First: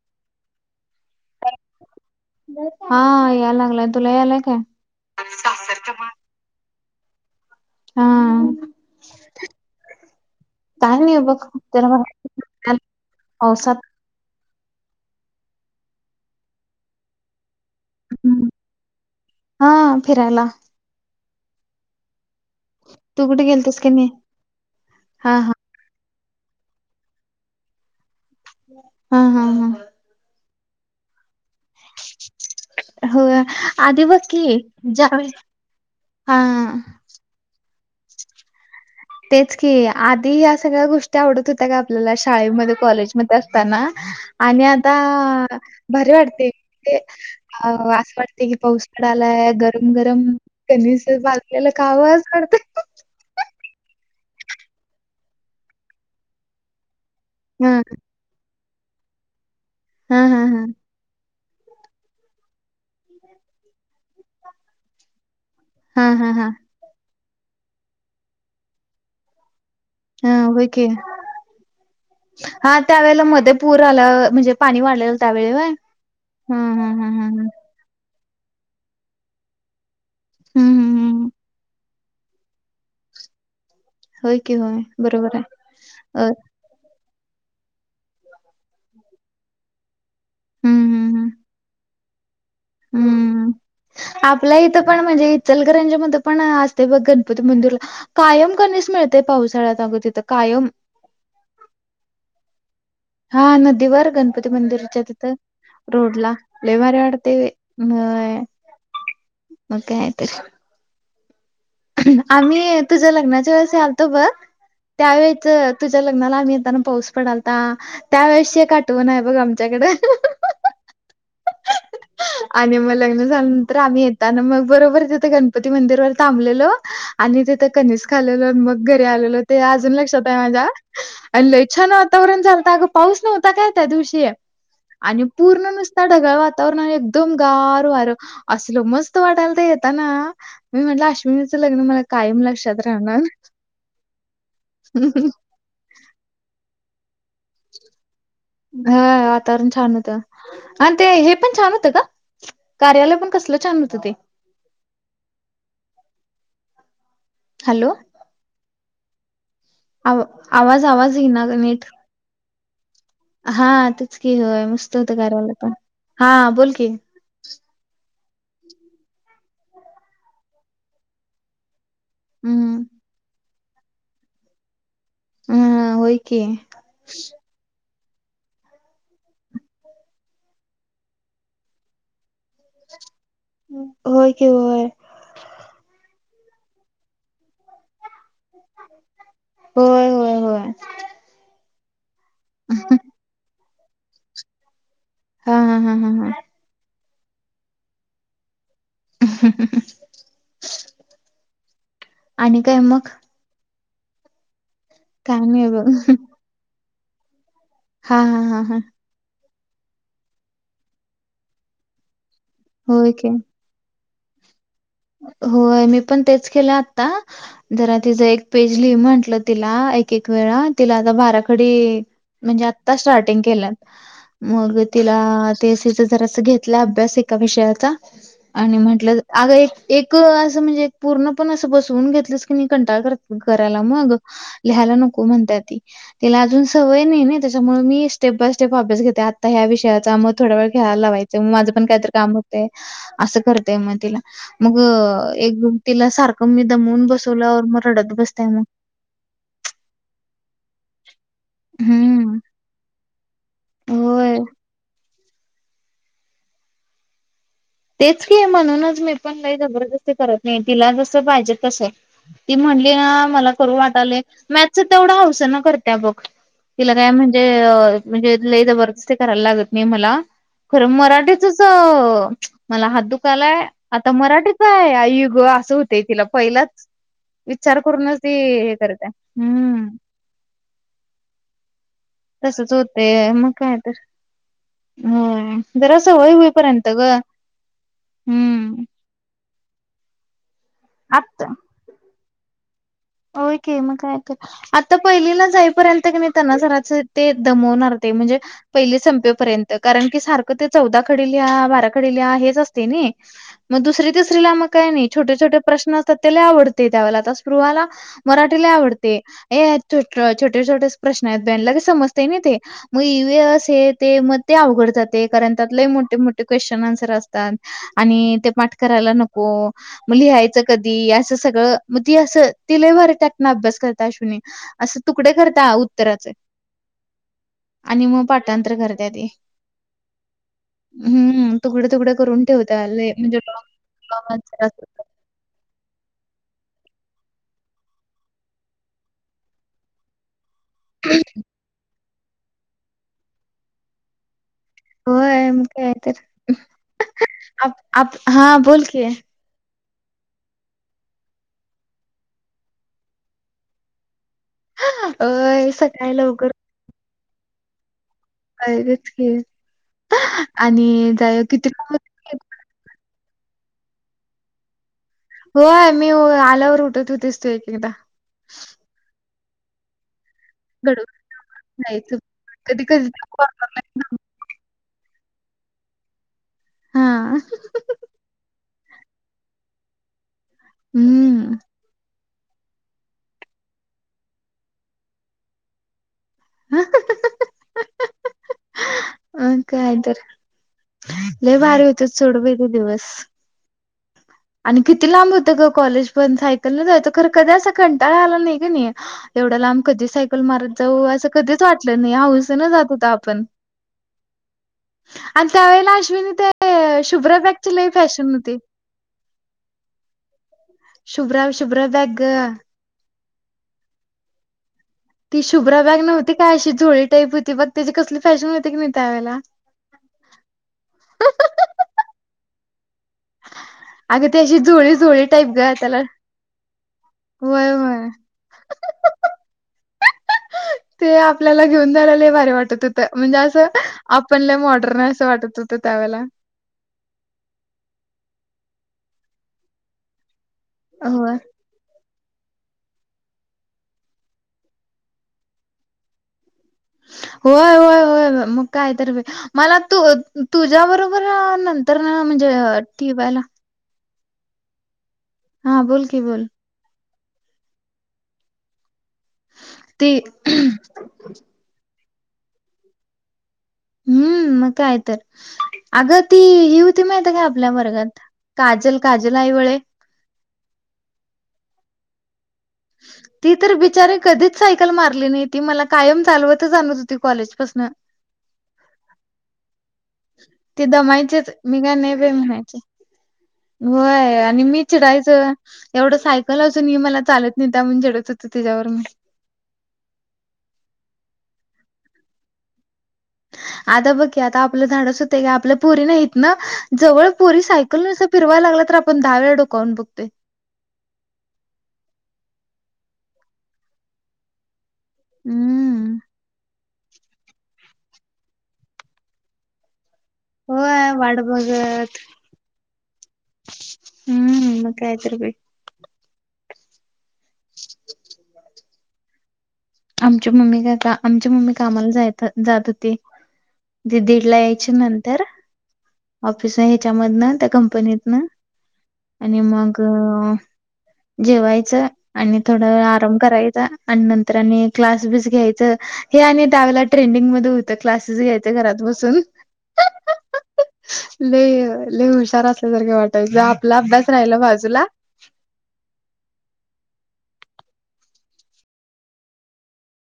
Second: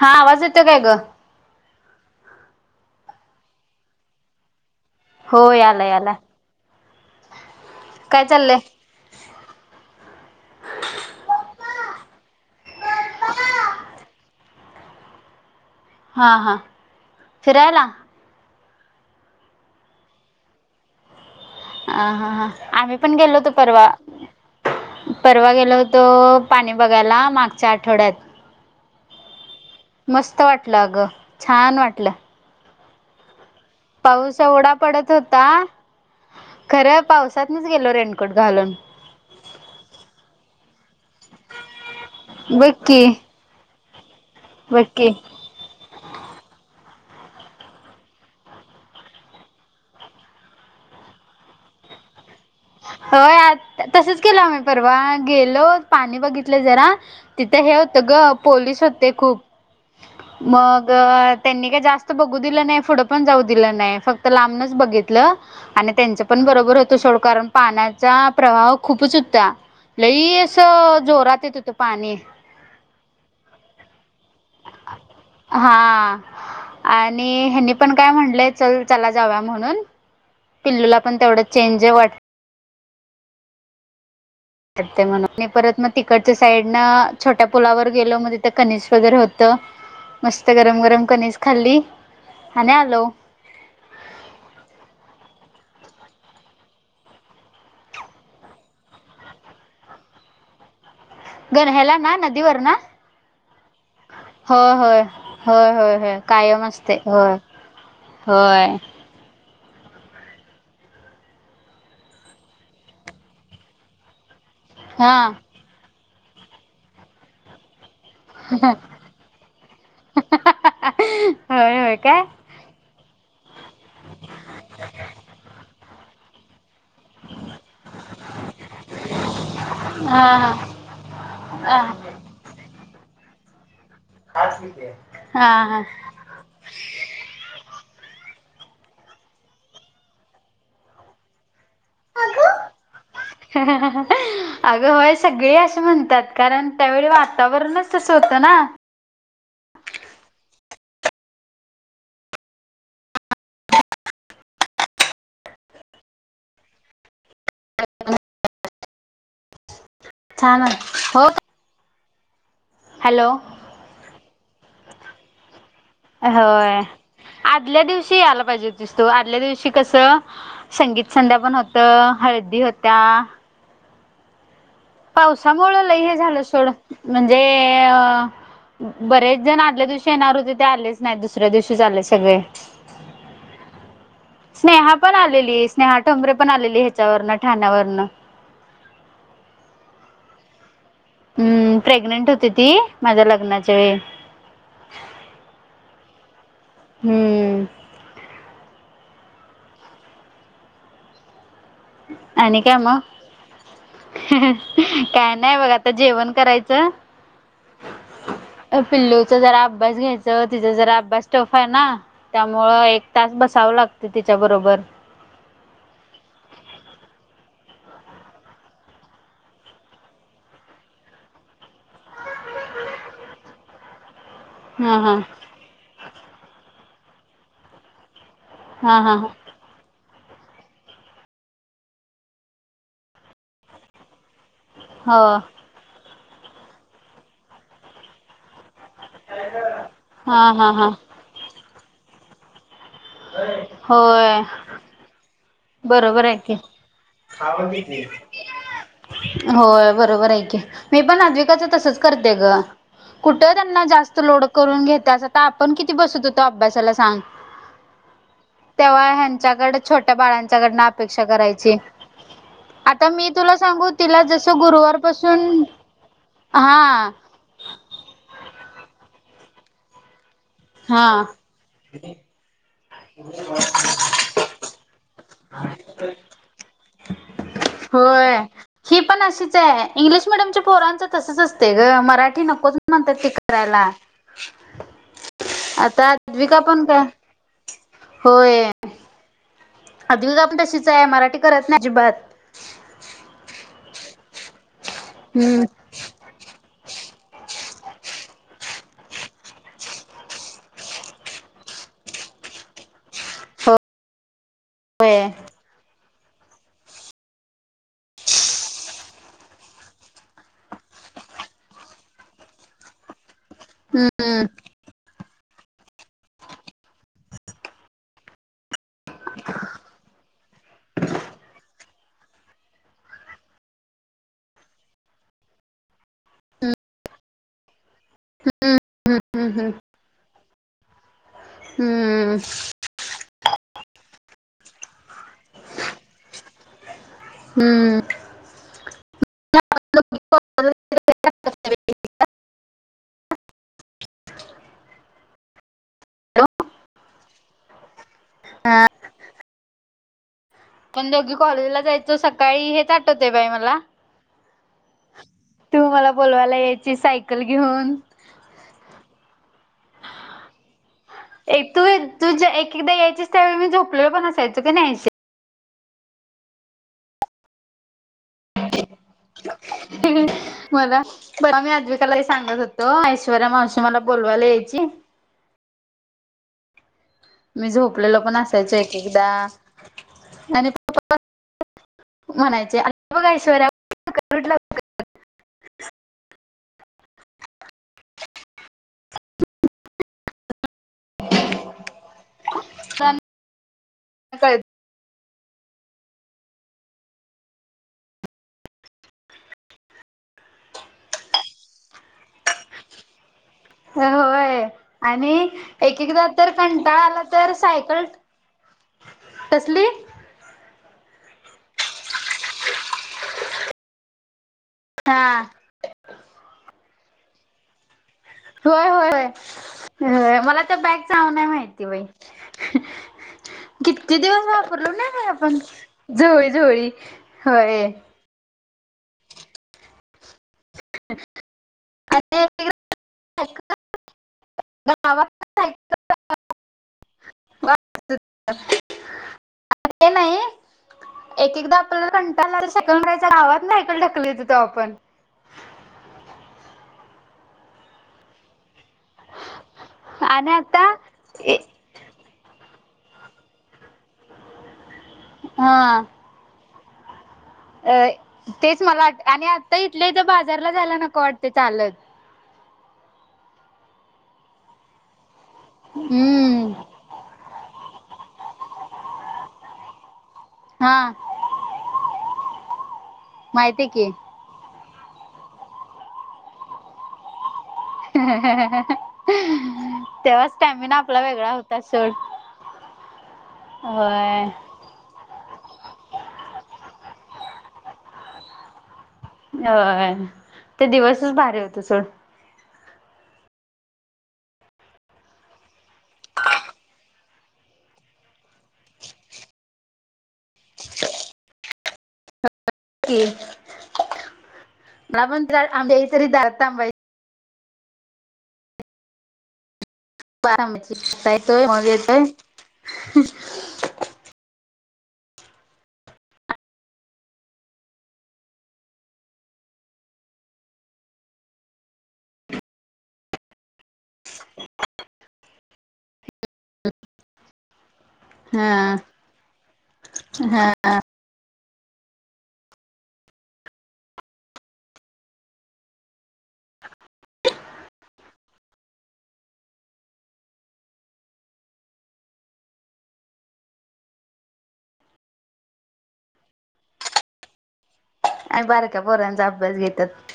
हा आवाज येतो काय ग हा याय लागलाय तुला यायलाय काय हो याला याला. हा काय चाललंय का नाही बघ त्या म औसाात हां हां फिरायला हम्म हा फिरायला. अ हा हा आम्ही पण तू गेलो कुठे होतो गेलतीस परवा की नाही हा परवा हा गेलो होतो. तो पाणी बघायला मागच्या आठवड्यात. हम हमं हम मस्त वाटलं अगं छान वाटलं. हो. पाऊस ओढा पडत होता हा खरं पावसातच गेलो रेनकोट घालून. तेच की आधी या्या सगळ्या गोष्टी आवडत होत्या का आपल्याला शाळेमध्ये बक्की कॉलेजमध्ये तना आणि आता बक्की भरी वाटते. अ असं वाटते की पाऊस पड आलाय गरम गरम कनस बाजलेला खावाज पडतय. होय आ तसच केलं आम्ही परवा गेलो पाणी बघितलं जरा तिथं हे हा होत ग पोलीस होते खूप हा हा हा मग त्यांनी का जास्त बघू दिलं नाही पुढं पण जाऊ दिलं नाही फक्त लांबच बघित आणि हा त्यांच हा हा पण बरोबर होत सोड कारण पाण्याचा प्रभाव खूपच होता हा लई होय की असं जोरात य तिथं पाणी हा त्यावेळे मध्ये पूर आला म्हणजे पाणी वाढलेलं त्यावेळी व हा आणि हम्म्मम्म्् ह्यांनी पण काय म्हणलंय चल चला जाव म्हणून हम्म पिल्लूला पण हम्म तेवढं चेंज वाट हो क हो ून परत मग तिकडच्या साईड ना छोट्या पुलावर गेलो मग तिथं कनिज वगैरे होतं मस्त गरम हम्म गरम हम्म हम्म. कनीिज खाल्ली आणि आलो हम्म आपल्या इथं पण म्हणजे चलघरांच्या मध्ये पण असते बघ गणपती मंदिरला कायम करणेस मिळतेय पावसाळ्यात अगो तिथं कायम गण ह्याला ना नदीवर ना हा नदीवर गणपती होय होय मंदिरच्या तिथं होय होय होय रोडला कायम असते लेमारेवाडते होय हो होय मकत आम्ही तुझ्या लग्नाच्या वेळेस आलतो बघ हा त्यावेेळेच तुझ्या लग्नाला आम्ही येताना पाऊस पडलता त्या वेळेसशी आठवण आहे बघ आमच्याकडे हो होय काय आणि मग लग्न झाल्यानंतर आम्ही यताना मग बरोबर तथे गणपती मंदिर व थांबलेलो आणि तिथं कनिज खालेलो मग घरी आलेलो ते अजून लक्षात हा आहे माझ्या अ लय हा छान वातावरण चालत अगं पाऊस नव्हता काय त्या दिवशी आणि हा पूर्ण हा नुसते ढगाळ वातावरण एकदम गार वार असल मस्त वाटायला तर येत ना मी म्हटलं अश्नीच ल्न मला लक्षात राहणार. अगंय सगळे असं म्हणतात कारण त्यावेळी वातावरणच तसं होतं ना हा वातावरण छान होतं आणि ते हे पण छान होतं का कार्यालय पण कसलं चाल होतं ते हॅलो आ छान आवाज आवाज घे हो ना नेट हॅलो हा तेचकी होय मस्त होतं कार्यालय पण, हा बोल होय की. आदल्या दिवशी यायला पाहिजे होतीस तू आदल्या दिवशी कसं संगीत संध्या पण हो तर हळदी हम्म होत्या पावसामुं ल हम्म हे होय की. झालं सोड म्हणजे बरेच जण आदल्या दिवशी येणार होते ते आलेच नाही दुसऱ्या दिवशीच आले सगळे होय केव हय स्नेहा पण आलेली स्नेहा ठोबरे पण आलेली हेच्यावरन ठाण्यावरन. होय होय होय. हम्म प्रेग्नेंट होती ती माझ्या लग्नाच्या वेळी. हा हा हा हा हा. हम्म. आणि काय मग? काय नाही बघ आता जेवण करायचं. हा हा हा हा अ पिल्लूचा जरा अभ्यास घ्यायचं तिचा जरा अभ्यास टफ आहे ना. त्यामुळं एक होय की. तास बसावं लागत तिच्याबरोबर. होय मी पण तेच केलं आता. जरा तिचं एक पेज लिहि म्हटलं तिला एक एक वेळा तिला आता बारा खडी म्हणजे आता स्टार्टिंग केल्यात. मग हा तिला हा. तेसीचा जरा अस घेतलं अभ्यास एका विषयाचा. आणि हा हा म्हटलं अगं एक एक असं म्हणजे पूर्ण पण असं बसवून घेतलंच की मी कंटाळ कर करायला मग. लिहायला हो नको म्हणत्या ती त्याला अजून सवय नाही ना त्याच्यामुळे मी स्टेप बाय स्टेप अभ्यास घेतल. ते आता ह्या विषयाचा मग हा थोडा वेळ हा हा. खेळायला लावायचं मग माझं पण काहीतरी काम होते. असं करतय मग तिला. होय मग एक तिला बरोबर आहे सारखं की. मी दमवून बसवलं मग रडत बसताय मग. होय बरोबर कि मी पण आदि तसच करते हम्म ग कुठ त्यांना जास्त होय लोड करून घत्यास. आता आपण किती बसत होतो अभ्यासाला सांग? तेच की म्हणूनच तेव्हा मी पण लई ह्यांच्याकडे जबरदस्ती छोट्या करत नाही. बाळांच्याकडनं तिला जस अपेक्षा पाहिजे करायची. तस ती म्हणली आता ना मी मला तुला करू सांगू वाटालय तिला जसं म्याच तेवढं हावसनं गुरुवारपासून करते. बघ तिला काय हा म्हणजे म्हणजे लई जबर दस्ती करायला लागत नाही मला. खरं हा मराठीचच मला हात दुखालाय आता मराठीच आहे आई ग असं होत तिला पहिलंच. विचार करूनच ती होय. हे ही करते पण अशीच आहे हम्म. इंग्लिश मिडियमच्या पोरांचं तसच असते ग मराठी तसच नकोच होते म्हणतात तेी मग काय करायला. तर हो जरा आता सवय अद्विका पण होईपर्यंत ग काय, होय. हम्म अद्विका पण तशीच आहे मराठी करत नाही अजिबात. ओय कि मग काय कर आता पहिलीला हम्म जाईपर्यंत क नाही. त्यांना जराच ते दमवणार ते म्हणजे पहिले संपेपर्यंत कारण की सारखं ते चौदा खडे लिहा बारा खडे लिहा हेच असते नाही. मग दुसरी तिसरीला मग काही नाही होय छोटे छोटे प्रश्न असतात त्याला आवडते त्याला आता स्पृहाला. मराठी लई आवडतेय छोटे छोटे प्रश्न आहेत त्यानाला लगेच समजते ना ते. मग इवीअस हे ते मग हम्म ते अवघड जा ते कारण त्यात लई मोठे मोठे क्वेश्न आन्सर असतात. आणि ते पाठ करायला नको म लिहायचं कधी असं सगळं मग ती असं ति लई भारी त्यातन अभ्यास करत्या अश्विनी असं तुकडे करता उत्तराचे. आणि मग पाठांतर करत्या ती. हम्म हम्म. हम्म तुकडे तुकडे हम्म करून ठेवत्या लई म्हणजे रॉंग अन्सार हम्म. ह् होय म काय तर हा बोल कि. पण दोघी कॉलेजला जायचं सकाळी हेच आठवते बाई मला होय तू मला सकाळी लवकर बोलवायला यायची सायकल घेऊन काच ख आणि जाय किती एक [unintelligible] तू ज्या एक एकदा यायचीस त्यावे मी झोपले पण असायचो की नाही होय मी आल्यावर उठत होतीस तू एक एकदा हम् मला बरं मी जायचं आद्वीकालाही सांगत कधी होतो कधी ऐश्वर्या मावशी मला बोलवायला यायची हां मी झोपलेलो पण असायचं एक एकदा आणि प हम्म म्हणायचे आली बघा ऐश्वर्या ह अ मग काय तर लय भारी होतत सोड बाई ते दिवस कळत आणि किती लांब होत गं कॉलेज पण सायकल न जायच खरं कधी असा कंटाळा आला नाही की नाही एवढ्या लांब कधी सायकल मारत जाऊ असं कधीच वाटलं नाही हौसन जात होतं आपण होय आणि त्यावेेळेला एक एकदा अश्विनी तर ते कंटाळा आला शुभ्रा तर बॅगची लई सायकल फॅशन होती. तसली शुभ्रा शुभ्रा बॅग गं हा ती शुभ्रा बॅग नव्हती काय अशी झोळी टाईप होती बघ त्याची कसली भारी होय होय होय मला त्या बॅगच नाव नाही माहिती बाई [unintelligible] किती अगं ती दिवस अशी वापरलो झोळी झोळी ना टाईप आपण ग त्याला झोळी झोळी होय. ते आपल्याला घेऊन जायला भारी वाटत होत. म्हणजे असं आपण लय मॉडर्न आहे असं वाटत होतं त्यावेळेला आले नाही. अ होय. एक एकदा आपल्याला कंटाळा सेकड ना गावात नाही सायकल ठकलत यायचो आपण होय होय होय मग कायतर मला तू आणि आता तुझ्या बरोबर नंत तर म्हणजे टीवायला. हा बोल की बोल. अ तेच मला आठ आणि आता इथल्या ती इथं बाजारला जायला नको वाटतंय चालत. हम्म मग काय तर अगं ती हम्म ही माहिती होती का आपल्या वर्गात काजल काजल आयवाळे हा. ती तर माहिती की बिचारी कधीच सायकल मारली नाही ती मला कायम चालवतच आणत होती कॉलेजपासन हम् ह [inaudible] ते दमायचेच मी काय नाही म्हणायचे होय आणि मी चिडायचं एवढं सायकल असून ही मला चालत नेत्या म्हणून चिडत होतो तिच्यावर मी होय ते दिवसच भारी होत सोड. आता बघ की आता आपलं धाडस होतंय का आपल्या पोरीना इथं न जवळ पोरी सायक कलस फिरवा लागला तर आपण दहावेे डोकावून बघतोय. मला प हम्म. आमधारातांबायच [unintelligible] थांबायची होय आता वाट येतोय मग बघत. येतोय हम्म मग काय तर बाई. [unintelligible] आमची मम्मी काय आता आमची मम्मी कामाला जाय जात होती. ते दीड ला यायच्या नंतर ऑफिस न ह्याच्यामधन त्या कंपनीत ना हा आणि मग हा जेवायचं आणि थोडा आराम करायचा आणि नंतरने क्लास बीस घ्यायचं हे आणि त्यावेळेला ट्रेंडिंग मध्ये होत क्लासेस घ्यायचं घरात बसून अ अ अ. लय लय हुशार असल्यासारखे वाटायचं आपला अभ्यास राहिला बाजूला आणि बारक्या पोरांचा अभ्यास घेतात.